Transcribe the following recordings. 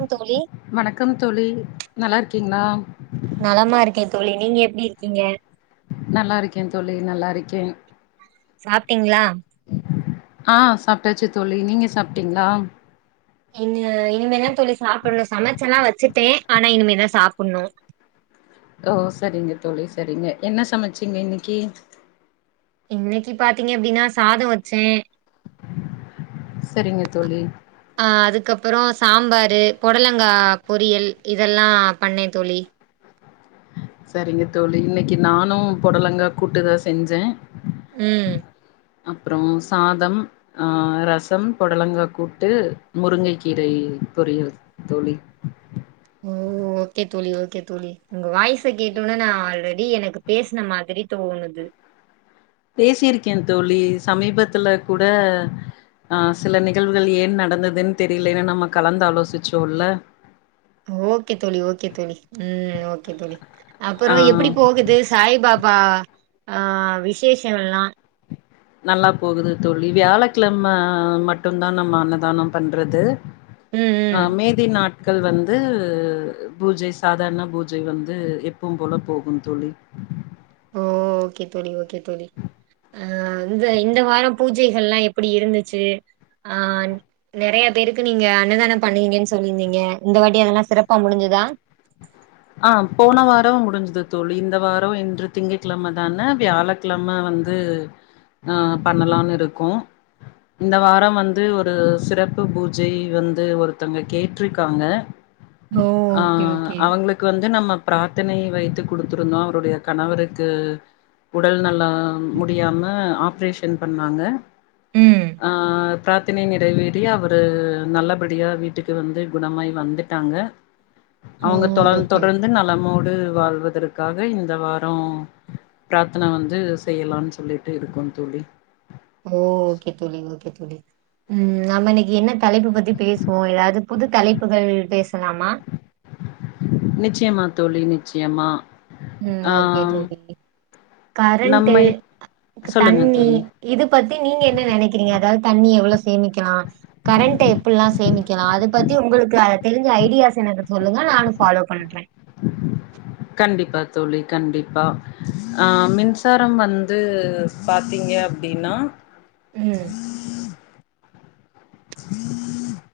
ம் தோழி வணக்கம் தோழி நல்லா இருக்கீங்ளா? நலமா இருக்கே தோழி நீங்க எப்டி இருக்கீங்க? நல்லா இருக்கே தோ ழி நல்லா இருக்கே சாப்ட்டீங்ளா ஆ, சாப்ட்டாச்சு தோழி நீங்க சாப்ட்டீங்ளா? இன்னு இனிமேதா தோழி சாப்புட்ணு சமைச்சில்லா வச்சுட்டே ஆனா இனிமேதா சாப்புட்ணு ஓ சரிங்க தோழி, சரிங்க என்ன சமைச்சீங்க இன்னிக்கி இன்னைக்கி பாத்தீங்க அப்டின்னா சாதம் வச்சே சரிங்க தோழி ஆ, அதுக்கப்பறோ சாம்பாரு, பொடலங்கா பொரியல் இதெல்லா பண்ணே தோழி, சரிங்க தோழி, இன்னைக்கு நானு பொடலங்கா கூட்டுதா செஞ்சே ம் அப்பறோ சாதம், ஆ, ரசம் பொடலங்கா கூட்டு, முருங்கை கீரை பொரியல் தோழி ஓ ஓகே தோழி, ஓகே தோழி உங்க வாய்ஸ் சா கேட்டோன நா ஆல்ரெ டி எனக்கு பேசுன மாதிரி தோணுது பேசிருக்கே தோழி, சமீபத்துல கூட ஆ சில நிகழ்வுகள் ஏன் நடந்துதுன்னு தெரிலனு நம்ம கலந்தாலோசிச்சோ இல்ல ஓகே தோழி, ஓகே தோழி, ம் ஓகே தோழி ஆ அப்பறோ எப்டி போகுது சாய் பா பா ஆ, விசேஷம் எல்லா நல்லா போகுது தோழி, வியாழக்கிழம மட்டுந்தா நம்ம அன்னதானம் பண்றது ம் அ, ம் மீதி நாட் கள் வந்து பூஜை சாதாரண பூஜை வந்து எப்பவு போல போகும் தோழி, ஓ, ஓகே தோழி, ஓகே தோழி, ஆ இந்த இந்த வாரம் பூஜைகள்லா எப்டி இருந்துச்சு ஆ நெறயா பேருக்கு நீங்க அன்னதானம் பண்ணுவீங்கனு சொல்லிருந்தீங்க இந்த வாட்டி அதெல்லா சிறப்பா முடிஞ்சுதா ஆ, போன வாரம் முடிஞ்சுது தோழி, இந்த வாரம் இன்று திங்ககிழம தான வியாழக்கிழம வந்து ஆ பண்ணலானு இருக்கோ, இந்த வாரம் வந்து ஒரு சிறப்பு பூஜை வந்து ஒருத்தங்க கேட்ருக்காங்க ஓ ஆ ஓகே ஓகே அவங்களுக் நம்ம பிராத்தனை வைத்து குடுத்துருந்தோ அவருடைய கணவருக்கு உடல் நலம் முடியாம ஆப்ரேஷன் பண்ணாங்க ம் பிராத்தனை நிறைவேறி அவரு நல்லபடியா வீட்டுக்கு வந்து குணமாய் வந்துட்டாங்க ஓ அவுங்க தொடர் ஓகே ஓகே தொடர்ந்து நலமோடு வாழ்வதற்காக இந்த வாரம் பிரார்த்தனை வந்து செய்யலான் சொல்லிட்டு இருக்கோம் தோழி [unintelligible] உம் நம்ம இன்னைக்கு என்ன தலைப்பு பத்தி பேசுவோம் ஏதாவது புது தலைப்புகள் பேசலாமா நிச்சயமா தோழி நிச்சயமா ஹும் ஆ ஓகே தோழி கரண்ட நம்மை சொல்லுங்க தண்ணி தோழி. இது பத்தி நீங்க என்ன நினைக்கிறீங்க அதாவது தண்ணி எவ்ள சேமிக்கலாம் கரண்ட எப்பல்லாம் சேமிக்கலாம் அதை பத்தி உங்களுக்கு அதை தெரிஞ்ச ஐடியாஸ் எனக்கு சொல்லுங்க நான ஃபாலோ பண்றேன் கண்டிப்பா தோழி கண்டிப்பா ஆஹ் மின்சாரம் வந்து பாத்தீங்க அப்படின்னா உம் உம்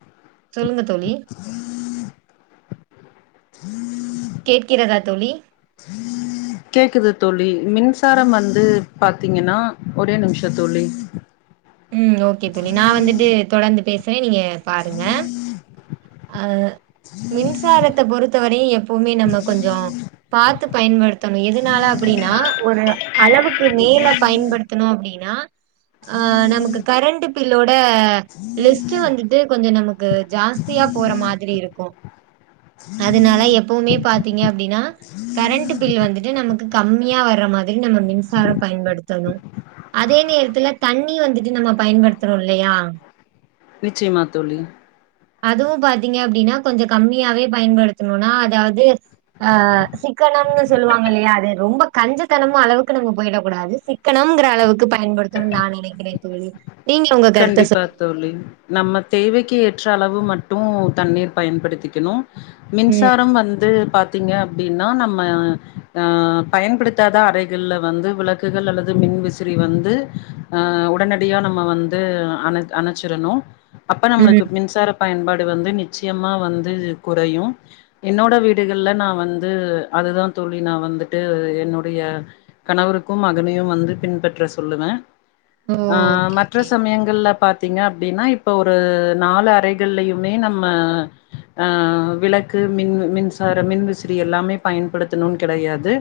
சொல்லுங்க தோழி ஹம் கேட்கிறதா தோழி கேக்குது தோழி மின்சாரம் வந்து பாத்தீங்கன்னா ஒரே நிமிஷம் தோழி ம் ஓகே தோழி நான் வந்துட்டு தொடர்ந்து பேச சரி நீங்க பாருங்க அஹ் மின்சாரத்தை பொறுத்தவரையு எப்பவுமே நம்ம கொஞ்ச பார்த்து பயன்படுத்தணு எதுனால அப்படின்னா ஒரு அளவுக்கு மேல பயன்படுத்தணு அப்படின்னா ஆஹ் நமக்கு கரண்ட் பில்லோட லிஸ்ட் வந்துட்டு கொஞ்ச நமக்கு ஜாஸ்தி பிரீயா போற மாதிரி இருக்கும் அதனால எப்பவுமே பாத்தீங்க அப்படின்னா கரண்ட் பில் வந்துட்டு நமக்கு கம்மியா வர்ற மாதிரி நம மின்சாரம் பயன்படுத்தணும் அதே நேர த்துல தண்ணி வந்துட்டு நம்ம பயன்படுத்துறோ இல்லையா நிச்சயமா தோழி அதுவும் பாத்தீங்க அப்படின்னா கொஞ்ச கம்மியாவே பயன்படுத்தணும்னா அதாவது ஆஹ் சிக்கனம்னு சொல்லுவாங்க இல்லையா அது ரொம்ப கஞ்சத்தனமு அளவுக்கு நம்ம போயிடக் கூடாது சிக்கனம்ங்கிற அளவுக்கு ப பயன்படுத்தணுன் நான் நினைக்கிறேன் [unintelligible] கண்டிப்பா தோழி நம்ம தேவை க்கு ஏற்ற அளவு மட்டு தண்ணீர் பயன்படுத்திக்கணு ம், மின்சாரம் வந்து பாத்து பாத்தீங்க அப்படின்னா நம்ம பயன்படுத்தாத அறைகள்ல வந்து விளக்குகள் அல்லது மின் விசிறி வந்து ஹ உடனடியா நம்ம வந்து வந்து அணைச்சிடணு அப்ப நம்மளுக்கு ம். மின்சார பயன்பாடு இது வந்து நிச்சியமா வந்து குறையு என்னோட வீடுகள்ல நா வந்து அதுதா தோழி நா வந்திட்டு என்னுடைய கணவருக்கும் மகனையு வந்து பின்பற்ற சொல்லுவே ஓ ஆ ஓகே மத் ற்ற ஓகே சமயங்கள்ல பாத் த்திங்னா அப்டின்னா இப்போ ஒரு நாலு அறைகள்லயுமே நம்ம ஆ விளக்கு மின்- மின்சாரம்- மின்விசிறி எல்லாமே பயன்படுத்தனுன் கெடையாது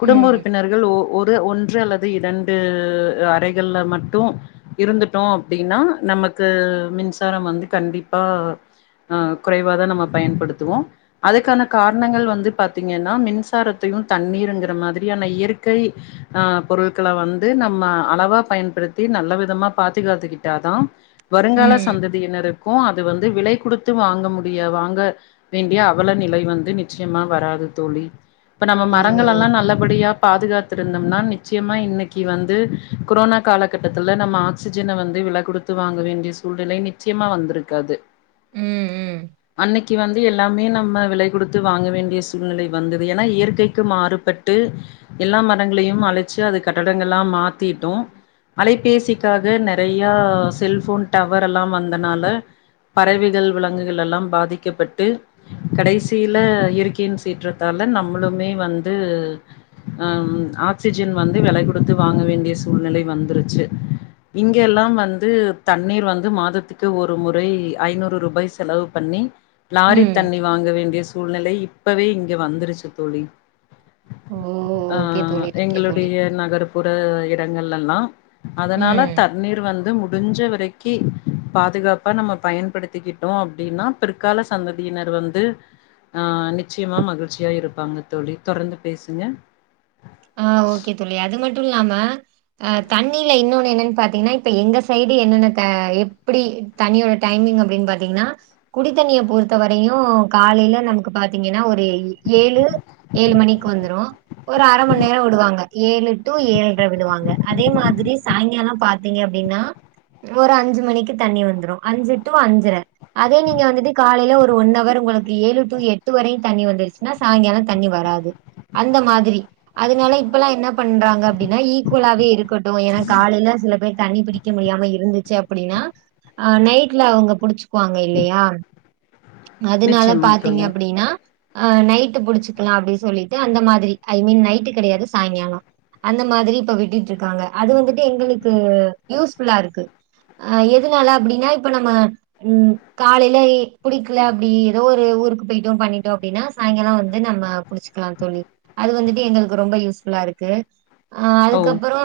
குடும்ப ம் உறுப்பினர்கள் ஒ-ஒர் து ஒன்று அல்லது இரண்டு அறைகள்ல மட்டூ இருந்துட்டோ அப்டீன்னா நமக்கு மின்சாரம் வந்து கண்டிப்பா ஆ குறைவாதா நம்ம பயன்படுத்துவோ. அதுக்கான காரணங்கள் வந்து பாத்தீங்கன்னா மின்சாரத்தையு தண்ணீருங்கிற மாதிரியான இயற்கை ஆ பொருள்கள வந்து நம்ம அளவா பயன்படுத்தி நல்ல வித் தமா பாத்துகாத்துக்கிட்டாதா வருங்கால ம் சந்ததியினருக் கூ அது வந்து விலை குடுத்து வாங்க முடிய வாங்க வேண்டிய அவல நிலை வந்து நிச்சயமா வராது தோழி இப்ப நம்ம ஓ மரங்கள் அல்லா நல்லபடியாப் பாதுகாத்திருந்தம்னா நிச்சயமா இன்னைக்கு வந்து குரோனா காலகட்டத்தில ல நம்ம ஆக்சிஜன வந்து வில குடுத்து வாங்க வேண்டிய சூழ்நிலை நிச்சியமா வந்திருக்காது ம் ம் அன்னைக் கி வந்து எல்லாமே நம்ம விலை குடுத்து வாங்க வேண்டிய சூழ்நிலை வந்தது ஏன்னா இயற்கைக்கு மாறுபட்டு எல்லா மரங்களையு அழிச்சு அது கட்டடங்களா மாத்திட்டோம் அலை பேசிக்காக நெறையா செல்ஃபோன் டவர் எல்லா வந்தனால பறவைகள் விலங்குகள் எல்லா பாதிக்கப்பட்டு கடைசில இயற்கையின் சீற்றத்தால நம்முளுமே வந்து அம் ஆக்சிஜன் வந்து விலை குடுத்து வாங்க வேண்டிய சூழ்நிலை வந்துருச்சு இங்க எல்லாம் வந்து தண்ணீர் வந்து மாதத்துக்கு ஒரு முறை ஐநூறு ரூபாய் செலவு பண்ணி லாரித் ம் தண்ணி வாங்க வேண்டிய சூ சூழ்நிலை இப்பவே இங்க வந்துருச்சு தோழி ஓ ஆ ஓகே தோழி ஓகே தோழி எங்களுடைய நகர்ப்புற எட் டெங்கள்லெல்லா அதனால ம் தண்ணீர் வந்து முட் முடிஞ்ச வரைக்கி பாதுகாப்பா நம்ம பயன்படுத்திக்கிட்டோ அப்பிடின்னா பிற்கால சந்ததியினர் வந்து ஆ நிச்சயமா மகிழ்ச்சியா இருப்பாங்க தோழி தொடர்ந்து பேசுங்க ஆ ஓகே தோழி அது மட் டூ இல்லாம அ தண்ணில இன்னொன்னு என்னன்னு பாத்தீங்கன்னா இப்ப எங்க சைடு என்னென்ன தே எப்டி தண்ணியோட டைமிங் அப்டின் பாத்தீங்கன்னா குடித்தண்ணிய பொறுத்த வரையூ காலைல நமக்கு பாத்தீங்கன்னா ஒரு ஏழு- ஏழு மணிக்கு வந்துரூ ஒரு அர மண் நேரோ விடுவாங்க ஏழு டு ஏழ்ர விடுவாங்க அதே மாதிரி சாய்ங்கால பாத்தீங்க அப்டின்னா ஒரு அஞ்சு மணிக்கு தண்ணி வந்துரூ அஞ்சு ட்டூ அஞ்சர அதே நீங்க வந்துட்டு காலைல ஒர் டூ ஒன்னவர் உங்ளுக்கு ஏழு டூ எட்டு வரயூ தண்ணி வந்துருச்சின்னா சாய்ங்காலோ தண்ணி வராது அந்த மாதிரி அதனால இப்பல்லா என்ன பண்றாங்க அப்பிடின்னா ஈக்குவலாவே இருக் கட்டூ ஏன்னா காலைல சில பேர் தண்ணி பிடிக்க முடியாம இருந்திச்சு அப் அப்டின்னா அ நைட்ல அவங்க புடிச்சுக்குவாங்க இல்லையா அதனால நிச்சயமா பாத்தீங்க தோழி அப்டின்னா அ நைட்டு புடிச்சக்கலா அப்டீ சொல்லிட்டு அந்த மாதிரி ஐ மீன் நை ட்டு கெடயாது சாய்ங்காலோ அந்த மாதிரி இப்ப விட்டிட் இருக்காங்க அது வந்திட்டு எங்குளுக்கு யூஸ்ஃபுல்லா இருக்கு ஆ எதுனால அப்பிடீன்னா இப்ப நம்ம காலைல புடிக்கல அப்டி ஏதோ ஒரு ஊருக்கு போயிட்டோ பண்ணிட்டோ அப்டின்னா சாய்ங்காலோ வந்து நம்ம புடிச்சிக்கலா தோழி அது வந்திட்டு எங்ளுக் ரொம்ப யூஸ்ஃபுல்லா இருக்கு ஓ அதுக்கப்றோ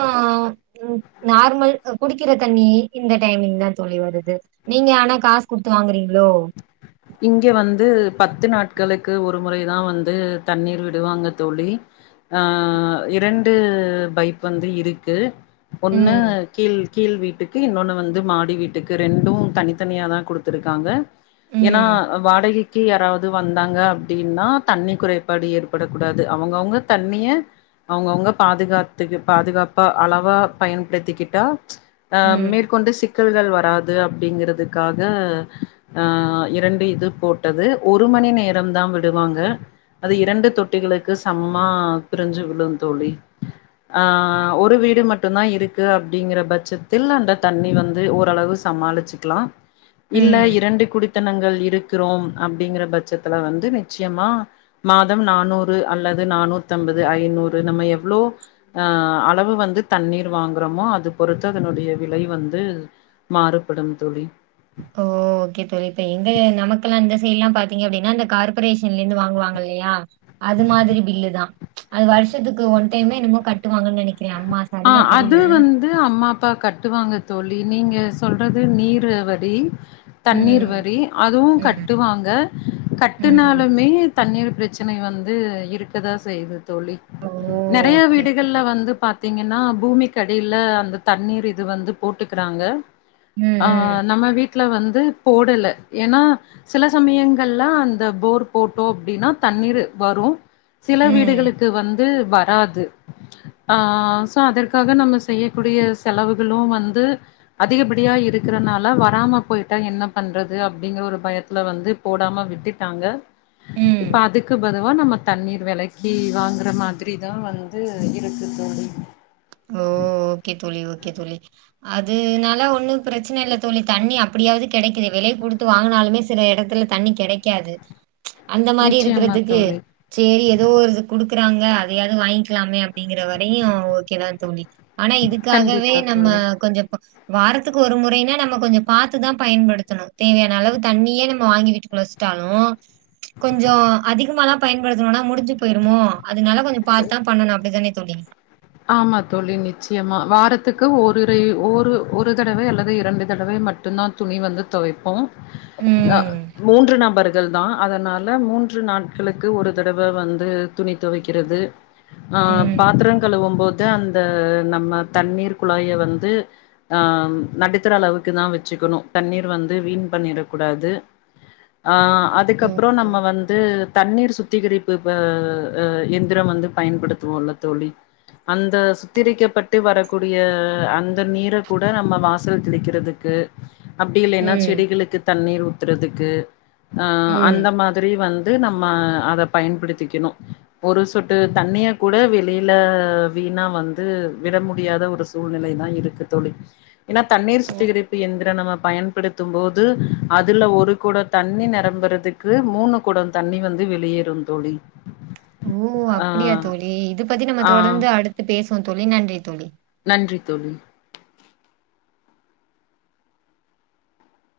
ம் நார்மல் குடிக்கிற தண்ணி இந்த டைமிங் தான் தோழி வருது நீங்க ஆனா காசு குடுத்து வாங்குறீங்களோ இங்க வந்து பத்து நாட்களுக்கு ஒரு முறைதா வந்து தண்ணீர் விடுவாங்க தோழி அஹ் இரண்டு பைப் வந்து இருக்கு ஒண்ணு ம் கீழ் கீழ் வீட்டுக்கு இன்னொன்னு வந்து மாடி வீட்டுக்கு ரெண்டும் தனித்தனியாதான் குடுத்துருக்காங்க எனா ம் வாடகை க்கி யாராவது வந்தாங்க அப்டின்னா தண்ணி குறைபாடு ஏற்பட கூடாது அவங்கவுங்க தண்ணிய அவங்கவுங்க பாதுகாத்துக்கு பாதுகாப்பா அளவா பயன்படுத்திக்கிட்டா அஹ் ம் மேற்கொண்டு சிக் க்கல்கள் வராது அப்டிங்கிறதுக்காக ஆஹ் இரண்டு இது போட்டது ஒரு மணி நேரம்தா விடுவாங்க அது இரண்டு தொட்டிகளுக்கு சம்மா பிரிஞ்சு விடும் தோழி ஆஹ் ஒரு வீடு மட்டும்தா இருக்கு அப்டிங்கிற பட்சத்தில் அந்த தண்ணி வந்து ஓரளவு சமாளிச்சுக்லா இல்ல ம் இரண்டு குடித் தங்கள் இருக்குறோம் அப்டிங்கிற பட்சத்துல வந்து நிச்சயமா மாதம் நானூறு அல்லது நானூத்தம்பது ஐநூறு நம்ம எவ்ளோ ஆஹ் அளவு வந்து தண்ணீர் வாங்குறோமோ அது பொறுத்து அதனுடைய விலை வந்து மாறுபடும் தோழி ஓ ஓகே தோழி தெஎங்க நமக்குலா இந்த சைட்லா பாத்திங்க அப்டின்னா அந்த கார்பரேஷன்ல இருந்து வாங்குவாங்க இல்லையா அது மாதிரி பில்லு தான் அது வருஷத்துக்கு ஒன் டைமே என்னமோ கட்டுவாங்கன்னு நெனைக் ஆஹ் அது வந்து அம்மாப்பா கட்டுவாங்க தோழ் இ நீங்க சொல்றது நீர் வடி தண்ணீர் ம். வரி அதுவு ம். கட்டுவாங்க ம். கட்டுனாலுமே தண்ணீர் பிரச்சனை வந்து இருக்கதான் செய்து தோழி ஓ! நெறய ஓகே, ஓகே வீடுகள்ல தோழி. வந்து பாத் த்திங்கன்னா பூமிக்கடியில அந்த தண்ணீர் இது வந்து போட்டுக்குறாங்க ம், ம். ஆஹ் நம்ம வீட் ட்ல வந்து போடல ஏனா சில சமயங்கள்லா அந்த போர் போட்டோம் அப்டின்னா தண்ணீர் வரு சில ம். வீடுகளுக்கு வந் து வராது ஆஹ் சோ அதற்காக நம்ம செய்யக்கூடிய செலவுகளு வந்து அதிகப்படியா இருக்கறனால வராம போயிட்டா என்ன பண்றது அப்டிங்கற ஒரு பயத்துல வந்து போடாம விட்டுட்டாங்க ம். இப்ப அதுக்கு பது ஒ நம்ம தண்ணீர் வெலக்கி வாங்குற மாதிரிதா வந்து இருக்கு தோழி அது னால ஒன்னும் பிரச்சன இல்ல தோழி தண்ணி அப்படியாவது கிடைக்குதே வெலை குடுத்து வாங்குனாலுமே சில இடத்துல தண்ணி கெடைக்காது அந்த மாரி நிச்சயமா இருக்குறதுக்கு தோழி சேரி ஏதோ ஒருது குடுக்குறாங்க அதையாவது வாங்க்கலாமே அப்டிங்கற வரையு ஒர் கெதா தோழி ஆனா இதுக்காகவே கண்டிப்பா நம்ம தோழி கொஞ்சப் வாரத்துக்கு ஒரு முறைன்னா நம்ம கொஞ்சொ பாத்துதா பயன்படுத்தணு தேவையான அளவு தண்ணியே நம்ம வாங்கி வீட்டுக்கு வச்ட்டாலு கொஞ்ஜொ அதிகமாலா பயன்படுத்துணோனா முடிஞ்சுட் பொயிருமோ அதுனால கொஞ்சம் பாத்து தான் பண்ணணு அப்டிதானே [unintelligible] ஆமா தோழி நிச் யமா வாரத்துக்கு ஒரு ரெ ஒரு ஒரு தடவை அல்லது இரண்டு தடவை மட்டுந்தான் துணி வந்து தொவைப்போ அ ம் மூன்று நபரு [unintelligible] தா அதனால மூன்று நாட்களுக்கு ஒரு தடவ வந்து துணி தொவைக்கறது ஆ ம் பாத்திரங் போது அந்த நம்ம தண்ணீர் குழாய வந்து ஆ நடுத்தர அளவுக்கு தா வச்சுக்கணு தண்ணீர் வந்து வீண் பண்ணிட கூடாது ஆ ஓ அதுக்கப்பறோ நம்ம வந்து தண்ணீர் சுத்திகரிப்பு ப ஆ எந்திர வந்து பயன்படுத்துவோம்ல தோழி அந்த சுத்திரிக்கப்பட்டு வரக்கூடிய அந்த நீர கூட நம்ம வாசல் தெளிக்கறதுக்கு அப்டி இல்லைன்னா ம் செடிகளுக்கு தண்ணீர் ஊத் பத்தறதுக்கு ஆ ஆ ம் அந்த மாதிரி வந் து நம்ம அத பயன்படுத்திக்கணு ஒரு சொட்டு தண்ணிய கூட வெளில வீணா வந்து விட முடியாத ஒரு சூழ்நிலைதா இருக்கு தோழி ஏன்னா தண்ணீர் ஓ சுத்திகரிப்பு எந்திர நம்ம பயன்படுத்தும் போது அதுல ஒரு குடம் தண்ணி நிரம்புறதுக்கு மூணு குடம் தண்ணி வந்து வெளியேறும் தோழி ஒ ஆ அப்டியா தோழி இத பத்தி நம்ம ஆ தொடர்ந்து அடுத் பேசுவோ தோழி நன்றி தோழி நன்றி தோழி